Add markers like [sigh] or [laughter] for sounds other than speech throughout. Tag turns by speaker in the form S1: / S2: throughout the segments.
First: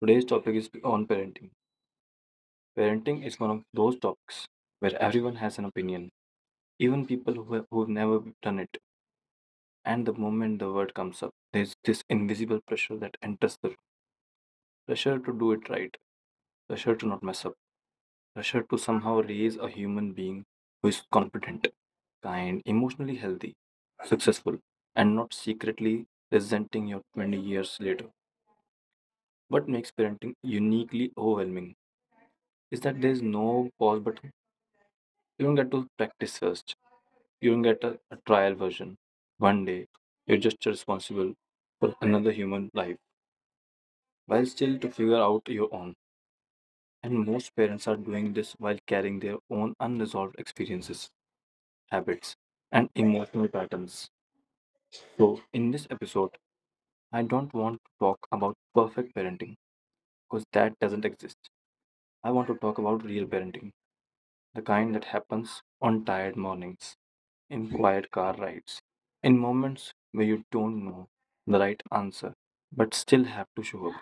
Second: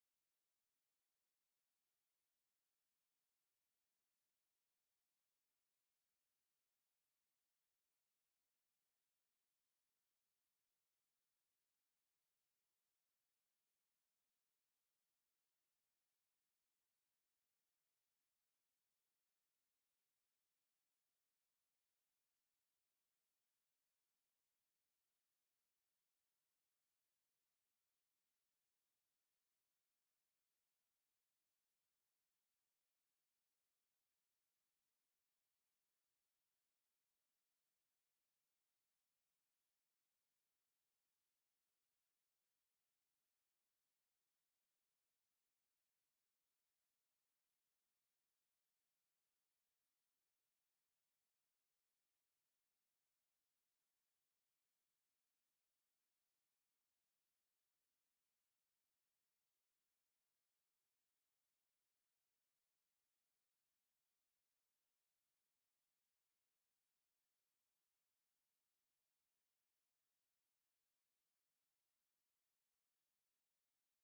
S1: Today's topic is on parenting. Parenting is one of those topics where everyone has an opinion, even people who have never done it. And the moment the word comes up, there's this invisible pressure that enters the room. Pressure to do it right, pressure to not mess up, pressure to somehow raise a human being who is competent, kind, emotionally healthy, successful, and not secretly resenting you 20 years later. What makes parenting uniquely overwhelming is that there's no pause button. You don't get to practice first. You don't get a trial version. One day, you're just responsible for another human life while still to figure out your own. And most parents are doing this while carrying their own unresolved experiences, habits, and emotional patterns. So, in this episode, I don't want to talk about perfect parenting because that doesn't exist. I want to talk about real parenting, the kind that happens on tired mornings, in quiet car rides, in moments where you don't know the right answer but still have to show up.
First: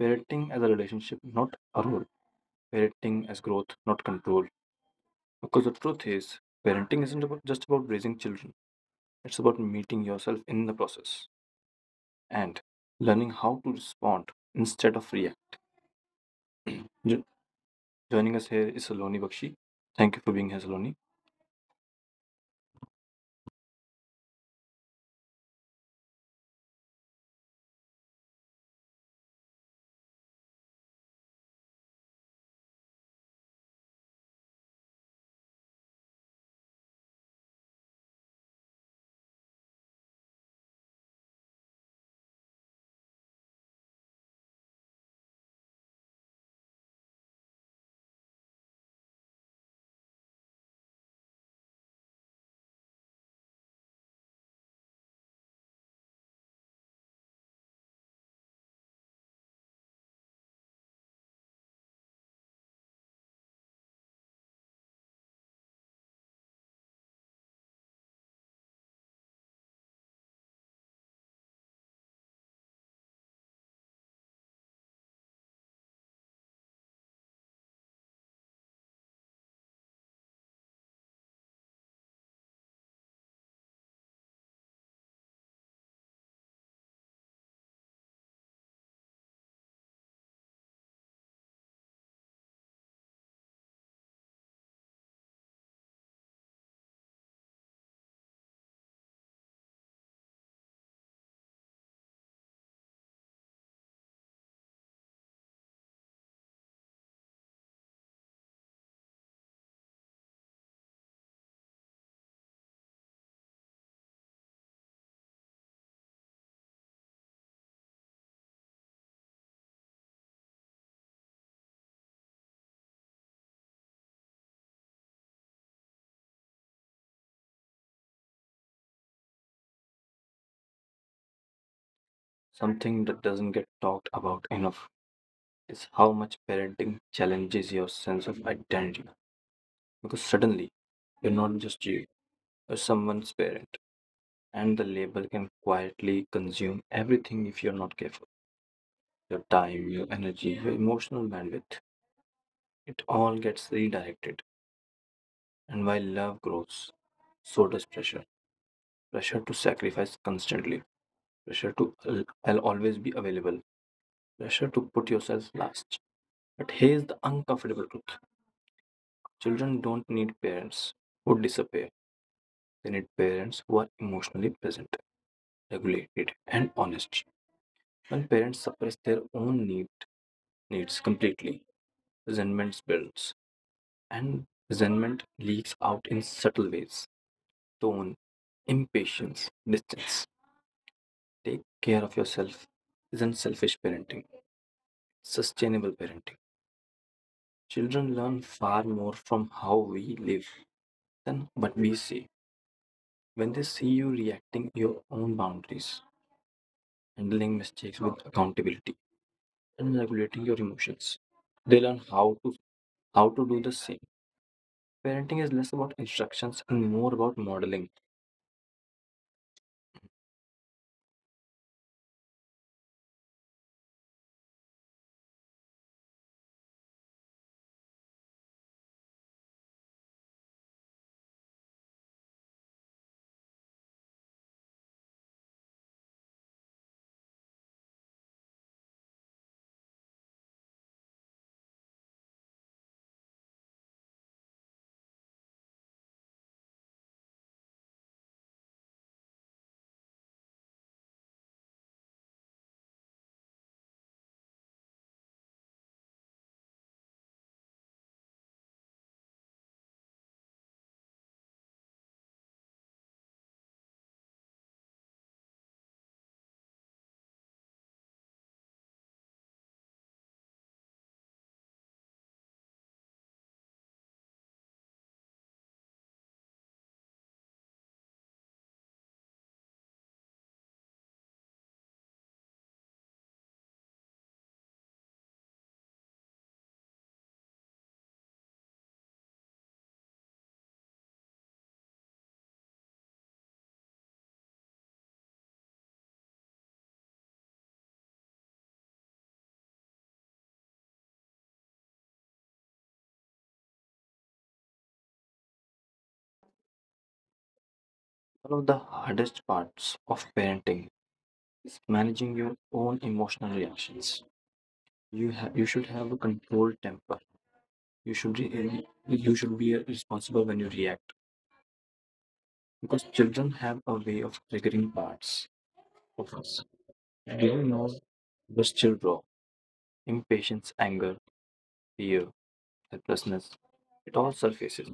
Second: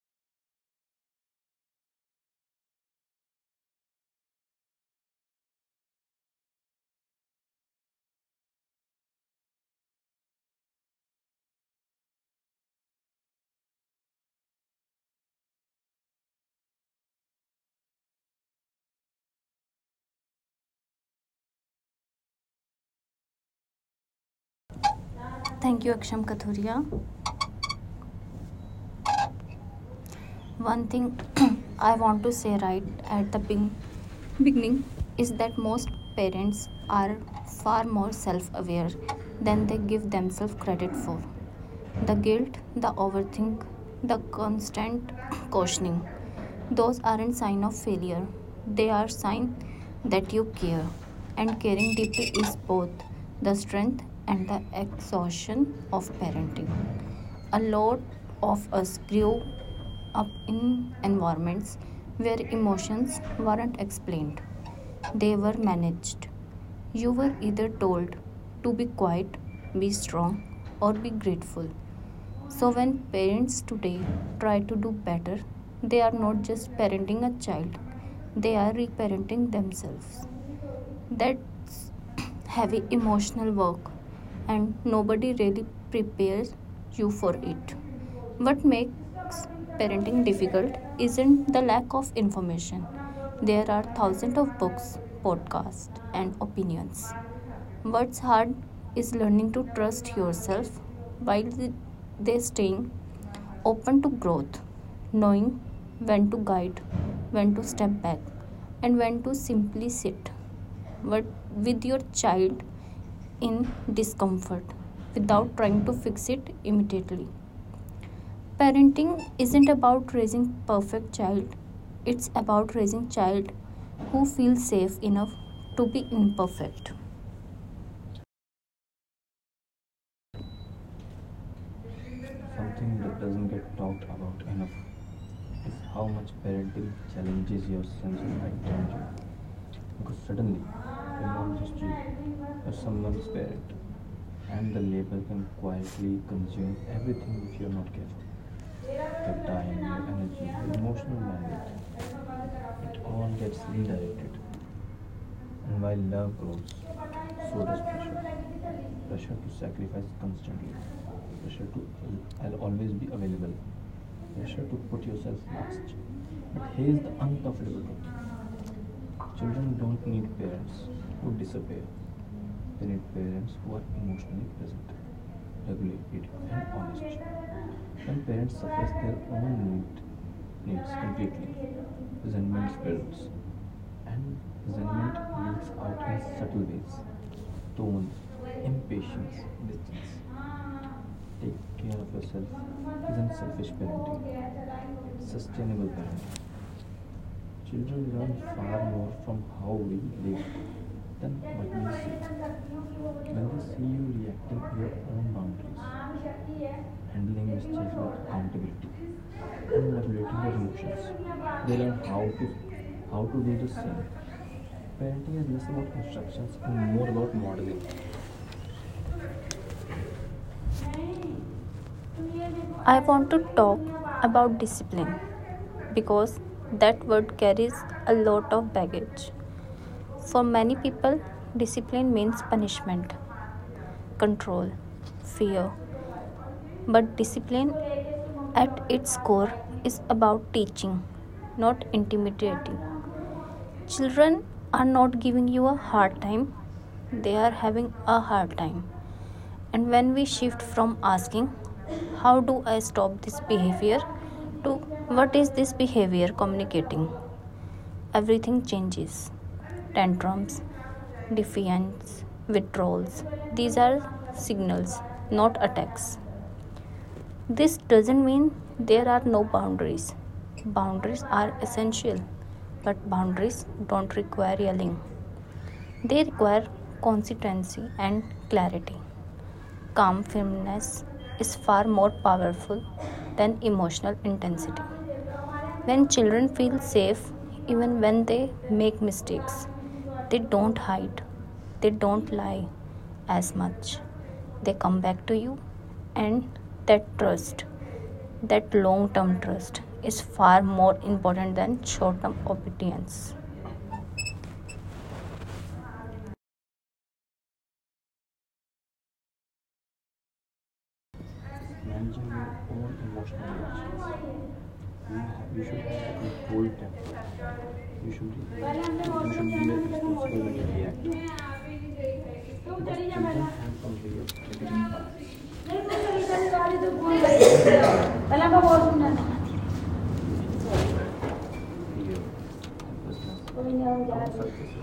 S1: Parenting as a relationship, not a role. Parenting as growth, not control. Because the truth is, parenting isn't about, just about raising children, it's about meeting yourself in the process and learning how to respond instead of react. Jo- Joining us here is Saloni Bakshi. Thank you for being here, Saloni. Something that doesn't get talked about enough is how much parenting challenges your sense of identity, because suddenly you're not just you, you're someone's parent, and the label can quietly consume everything if you're not careful. Your time, your energy, your emotional bandwidth, it all gets redirected. And while love grows, so does pressure. Pressure to sacrifice constantly, I'll always be available, pressure to put yourself last. But here's the uncomfortable truth: children don't need parents who disappear. Senate parents were emotionally present, regulated, and honest. When parents suppress their own needs completely, resentment builds, and resentment leaks out in subtle ways: tone, impatience, distance. Take care of yourself isn't selfish parenting, sustainable parenting. Children learn far more from how we live than what we see. When they see you reacting your own boundaries, handling mistakes with accountability, and regulating your emotions, they learn how to do the same. Parenting is less about instructions and more about modeling. One of the hardest parts of parenting is managing your own emotional reactions. You should have a controlled temper. You should re- you should be responsible when you react,
S2: इसको
S1: because
S2: उतरी जा
S1: children have a way
S2: madam.
S1: of triggering parts
S2: नहीं, मैं
S1: of
S2: चली
S1: us.
S2: जाने वाली तो
S1: They know
S2: कौन। पहला
S1: the
S2: का
S1: still
S2: बहुत
S1: raw
S2: सुना था।
S1: impatience, anger, fear, helplessness. It all surfaces.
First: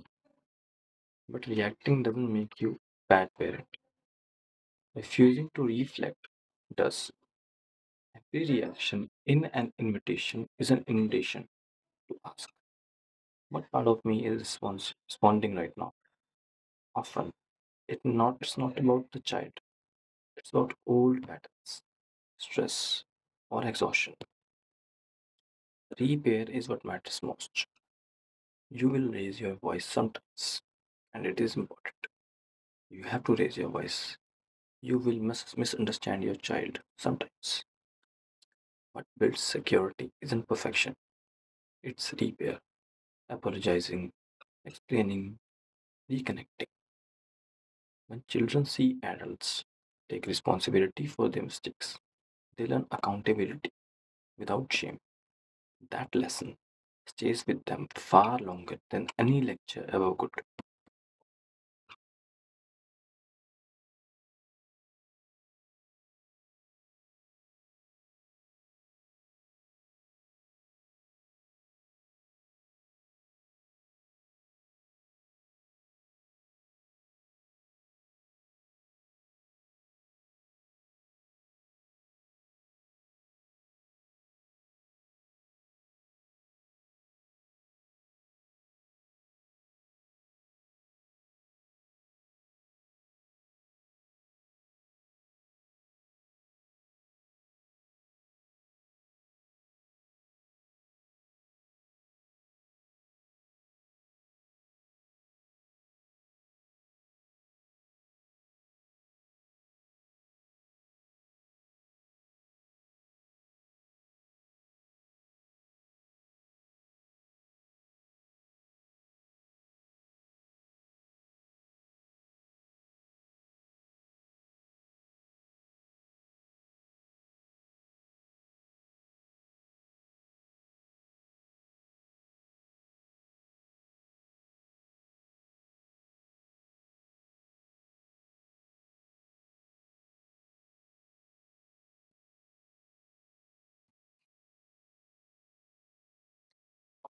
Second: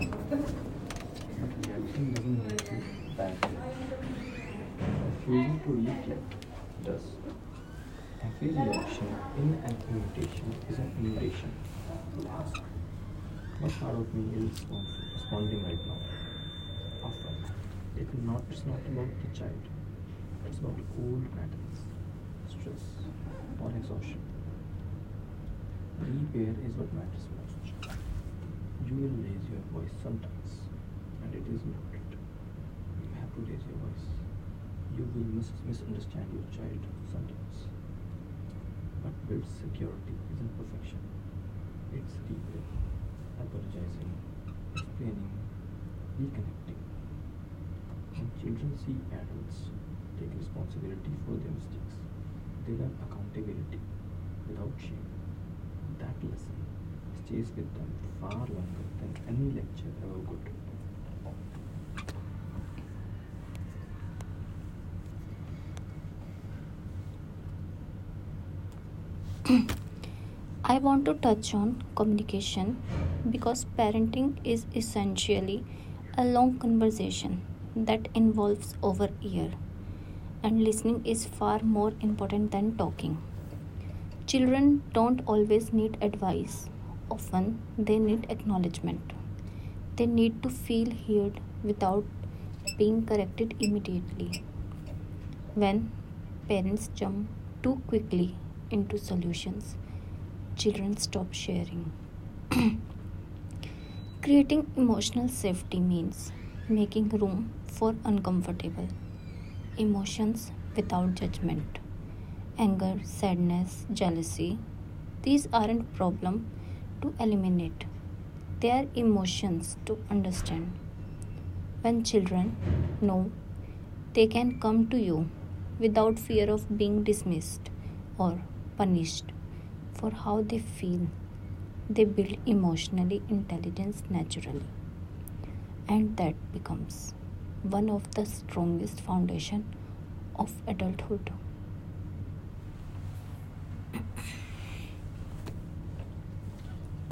S1: But reacting doesn't make you bad parent. Refusing to reflect does. Every reaction in an invitation is an invitation to ask: what part of me is responding right now? Often, it's not about the child. It's about old patterns, stress, or exhaustion. Repair is what matters most. You will raise your voice sometimes, and it is important. You have to raise your voice. You will misunderstand your child sometimes. What builds security isn't perfection, it's repair, apologizing, explaining, reconnecting. When children see adults take responsibility for their mistakes, they learn accountability without shame. That lesson stays with them far longer than any lecture ever could.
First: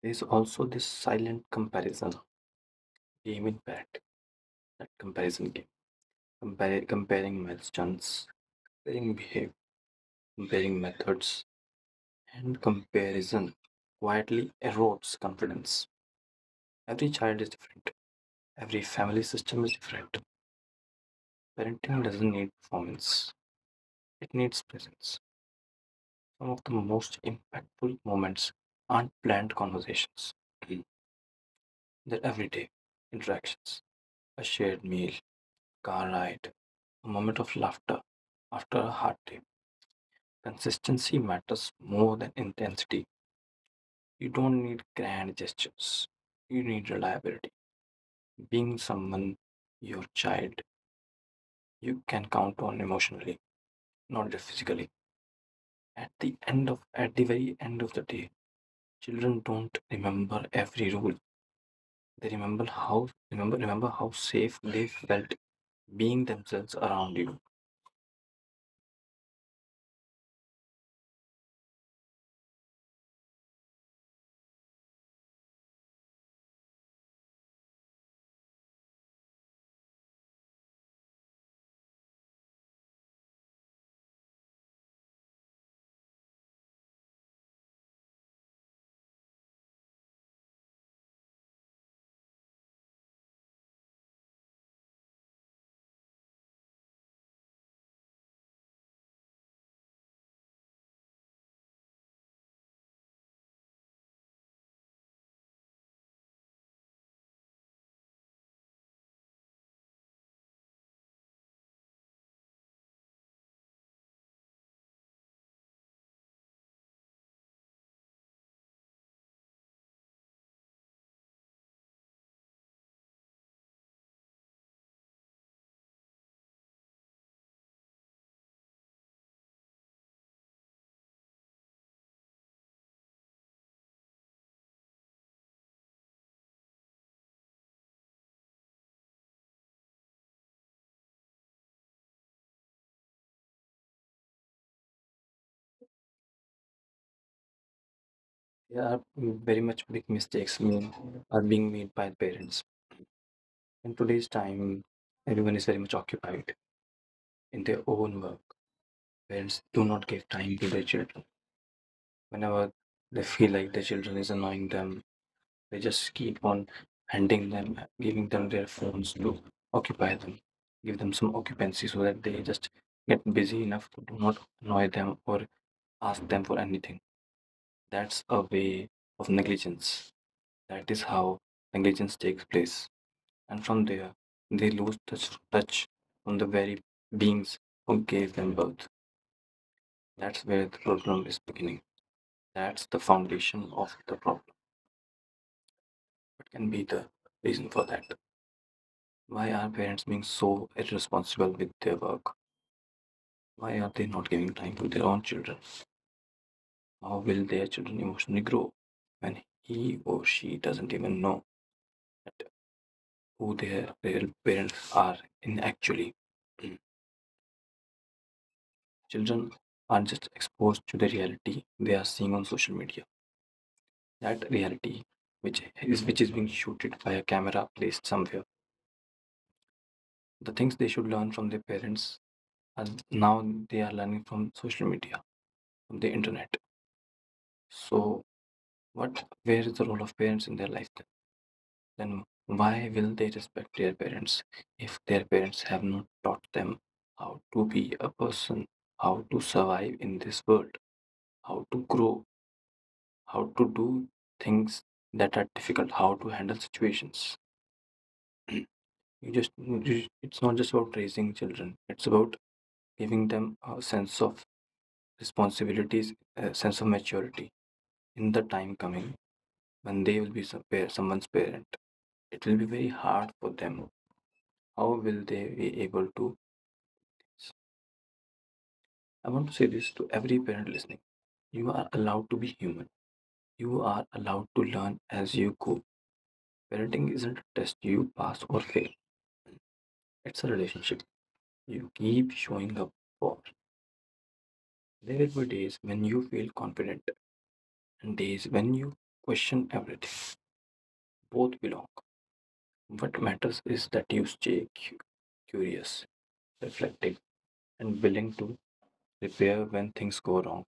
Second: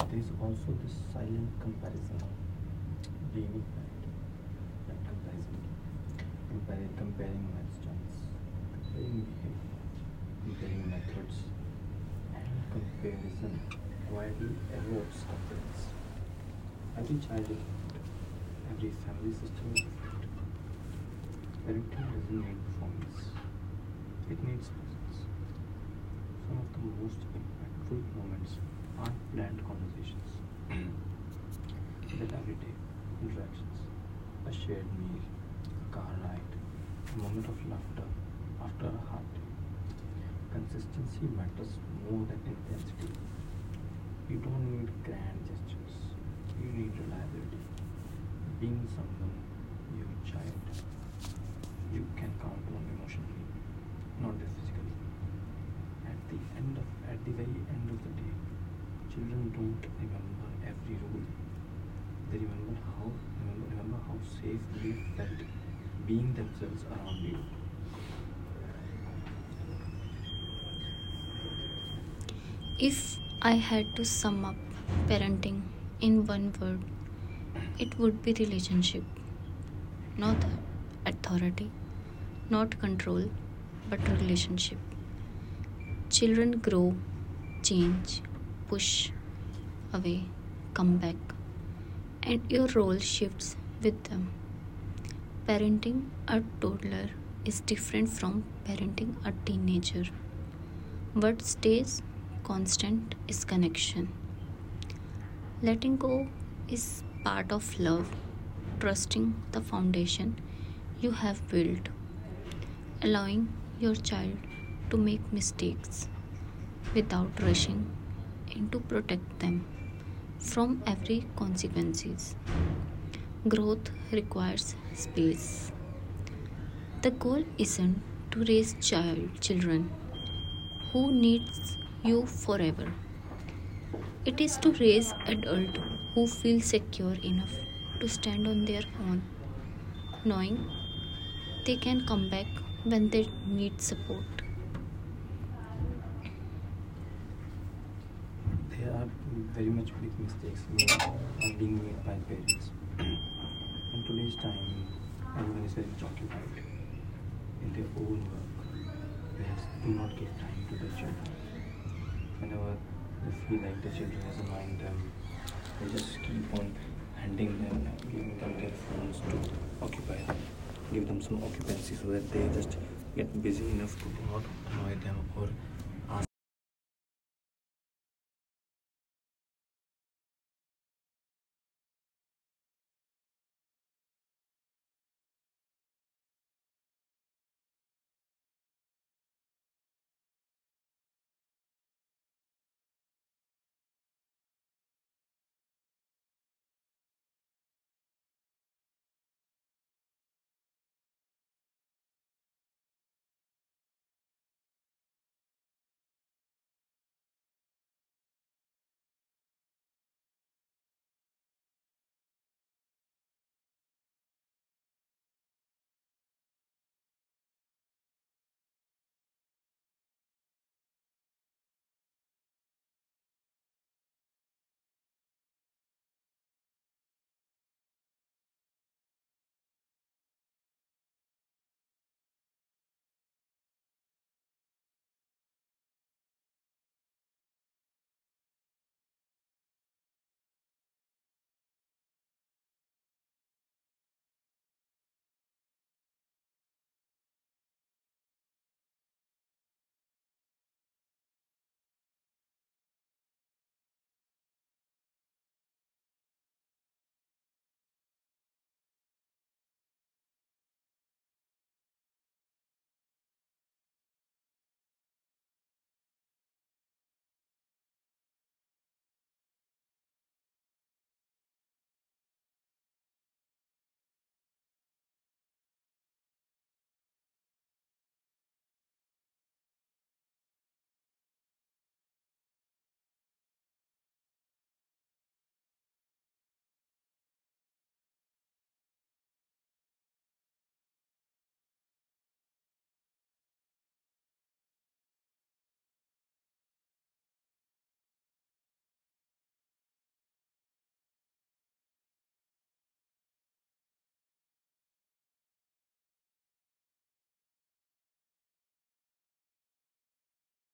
S1: There's also this silent comparison game in bed, that comparison game, comparing milestones, comparing behavior, comparing methods, and comparison quietly erodes confidence. Every child is different. Every family system is different. Parenting doesn't need performance, it needs presence. Some of the most impactful moments aren't planned conversations, [clears throat] they're everyday interactions. A shared meal, a car ride, a moment of laughter after a hard day. Consistency matters more than intensity. You don't need grand gestures, you need reliability. Being someone your child you can count on emotionally, not just physically. At the very end of the day, children don't remember every rule, they remember how safe they felt being themselves around you. There are very much big mistakes made are being made by parents in today's time. Everyone is very much occupied in their own work. Parents do not give time to their children. Whenever they feel like their children is annoying them, they just keep on giving them their phones to occupy them, give them some occupancy so that they just get busy enough to do not annoy them or ask them for anything. That's a way of negligence. That is how negligence takes place. And from there, they lose touch from the very beings who gave them birth. That's where the problem is beginning. That's the foundation of the problem. What can be the reason for that? Why are parents being so irresponsible with their work? Why are they not giving time to their own children? How will their children emotionally grow when he or she doesn't even know that who their real parents are in actually? [clears throat] Children are just exposed to the reality they are seeing on social media. That reality which is being shooted by a camera placed somewhere. The things they should learn from their parents are now they are learning from social media, from the internet. So What where is the role of parents in their life? Then why will they respect their parents if their parents have not taught them how to be a person, how to survive in this world, how to grow, how to do things that are difficult, how to handle situations? It's not just about raising children, it's about giving them a sense of responsibilities, a sense of maturity in the time coming when they will be someone's parent. It will be very hard for them. How will they be able to? I want to say this to every parent listening. You are allowed to be human. You are allowed to learn as you go. Parenting isn't a test you pass or fail, it's a relationship you keep showing up for. There will be days when you feel confident and days when you question everything. Both belong. What matters is that you stay curious, reflective, and willing to repair when things go wrong.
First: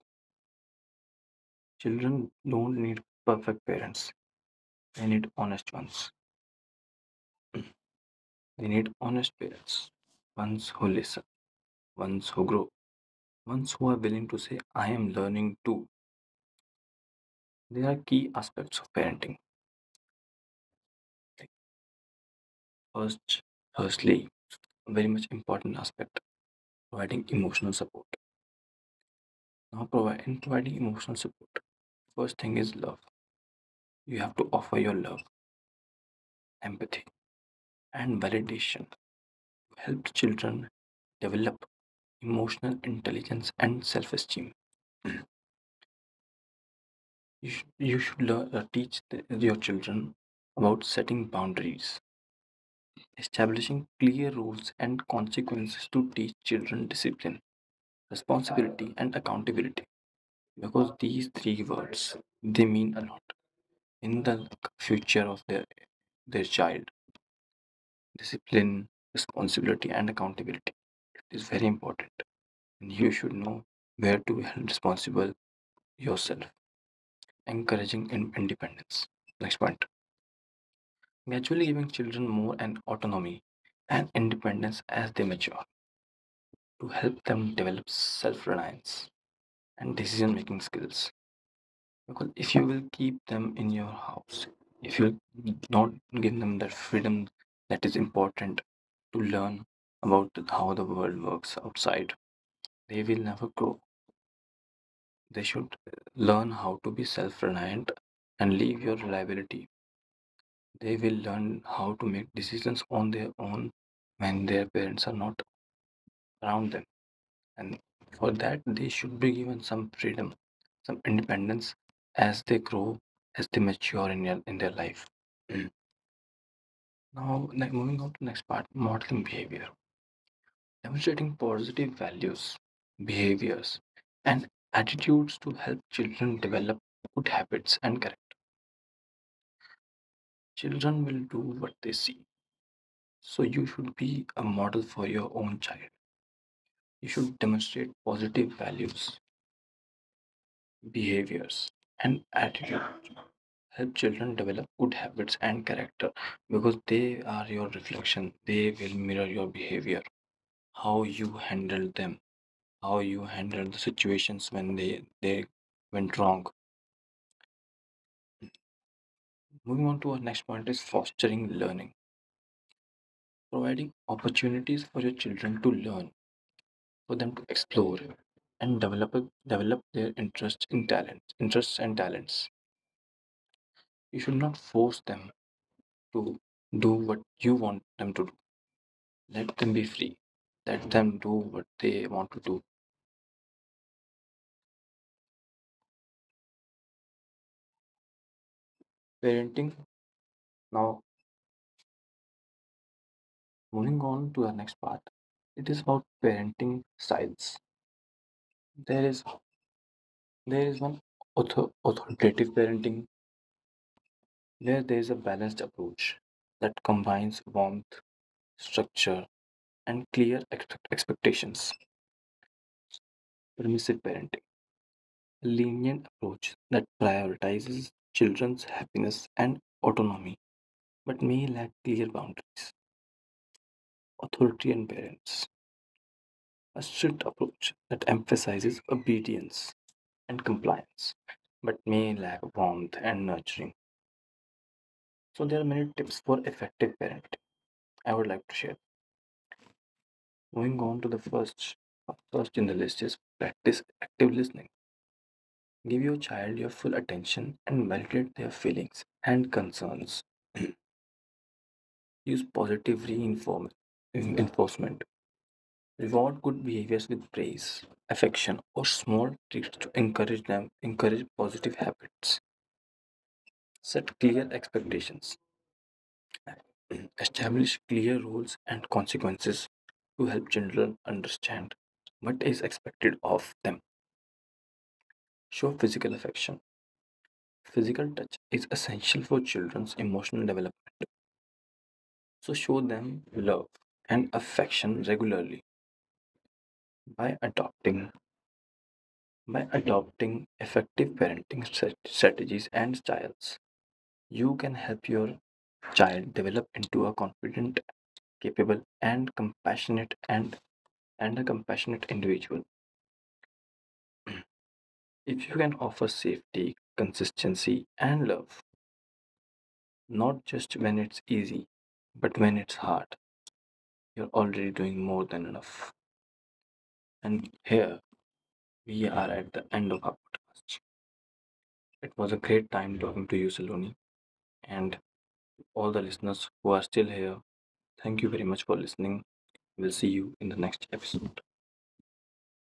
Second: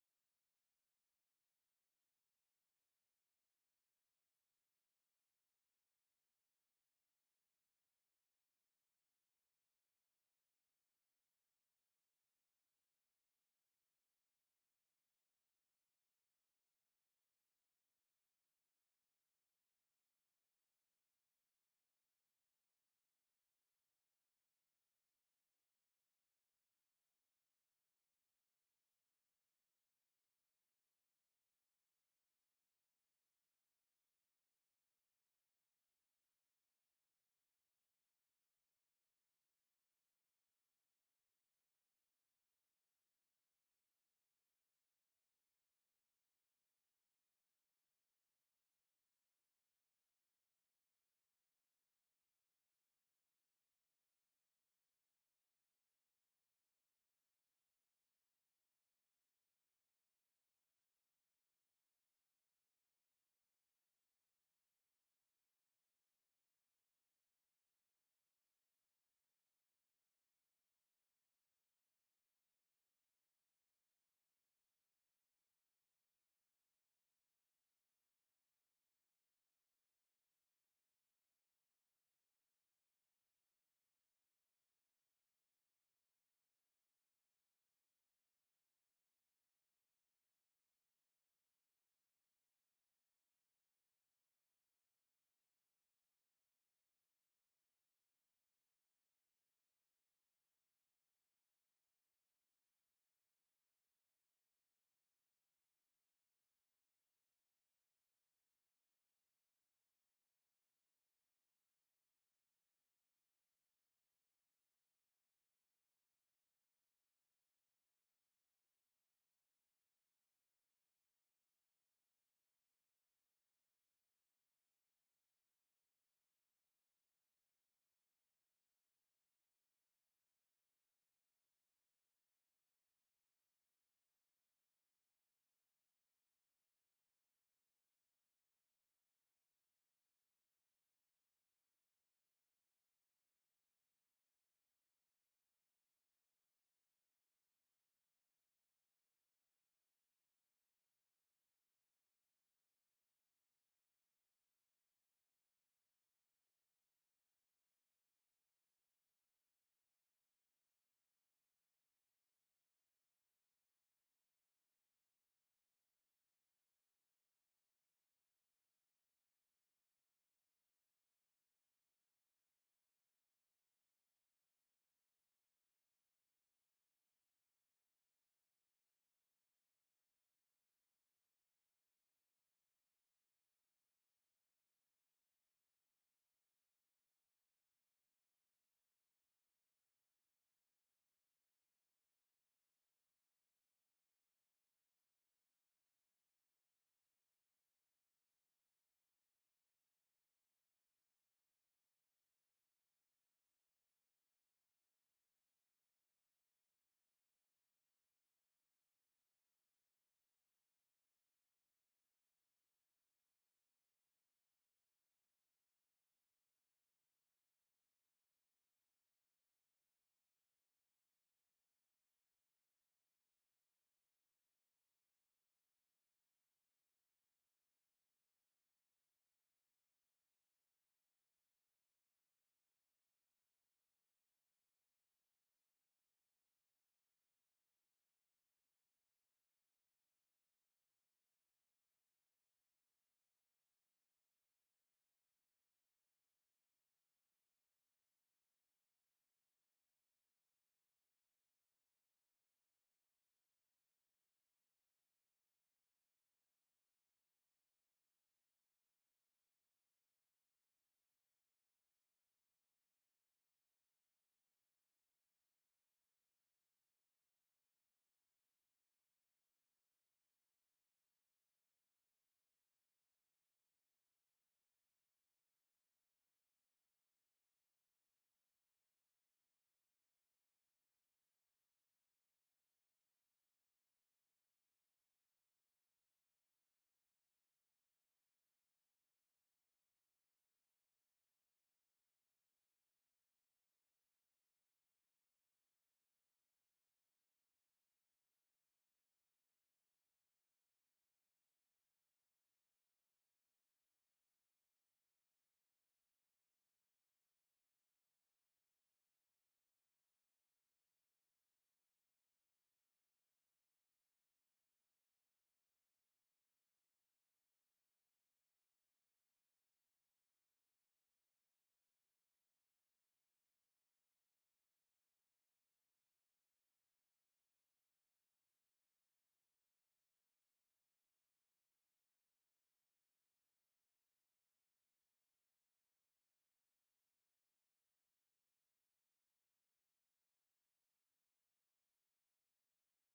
S1: Children don't need perfect parents. We need honest ones. [clears throat] We need honest parents. Ones who listen, ones who grow, ones who are willing to say, I am learning too. There are key aspects of parenting. Like first, firstly, a very much important aspect, providing emotional support. Now provide in providing emotional support. First thing is love. You have to offer your love, empathy, and validation to help children develop emotional intelligence and self-esteem. You should teach your children about setting boundaries, establishing clear rules and consequences to teach children discipline, responsibility, and accountability. Because these three words they mean a lot in the future of their child. Discipline, responsibility, and accountability is very important, and you should know where to be held responsible yourself, encouraging independence. Next point: gradually giving children more an autonomy and independence as they mature to help them develop self-reliance and decision-making skills. Because if you will keep them in your house, if you not give them that freedom that is important to learn about how the world works outside, they will never grow. They should learn how to be self-reliant and leave your reliability. They will learn how to make decisions on their own when their parents are not around them. And for that, they should be given some freedom, some independence as they grow, as they mature in in their life. Mm. Moving on to next part, modeling behavior, demonstrating positive values, behaviors, and attitudes to help children develop good habits and character. Children will do what they see. So you should be a model for your own child. You should demonstrate positive values, behaviors, and attitude help children develop good habits and character, because they are your reflection. They will mirror your behavior, how you handle them, how you handle the situations when they went wrong. Moving on to our next point is fostering learning, providing opportunities for your children to learn, for them to explore, and develop their interests and talents. You should not force them to do what you want them to do. Let them be free. Let them do what they want to do. Parenting. Now, moving on to our next part. It is about parenting styles. There is there is one authoritative parenting where there is a balanced approach that combines warmth, structure, and clear expectations. Permissive parenting, a lenient approach that prioritizes children's happiness and autonomy, but may lack clear boundaries. Authoritarian parents, a strict approach that emphasizes obedience and compliance, but may lack warmth and nurturing. So, there are many tips for effective parenting I would like to share. Moving on to the first in the list is practice active listening. Give your child your full attention and validate their feelings and concerns. Use positive reinforcement. Reward good behaviors with praise, affection, or small treats to encourage positive habits. Set clear expectations. [clears throat] Establish clear rules and consequences to help children understand what is expected of them. Show physical affection. Physical touch is essential for children's emotional development, so show them love and affection regularly by adopting by adopting effective parenting strategies and styles. You can help your child develop into a confident, capable, and a compassionate individual. If you can offer safety, consistency, and love, not just when it's easy, but when it's hard, you're already doing more than enough. And here we are at the end of our podcast. It was a great time talking to you, Saloni, and all the listeners who are still here. Thank you very much for listening. We'll see you in the next episode.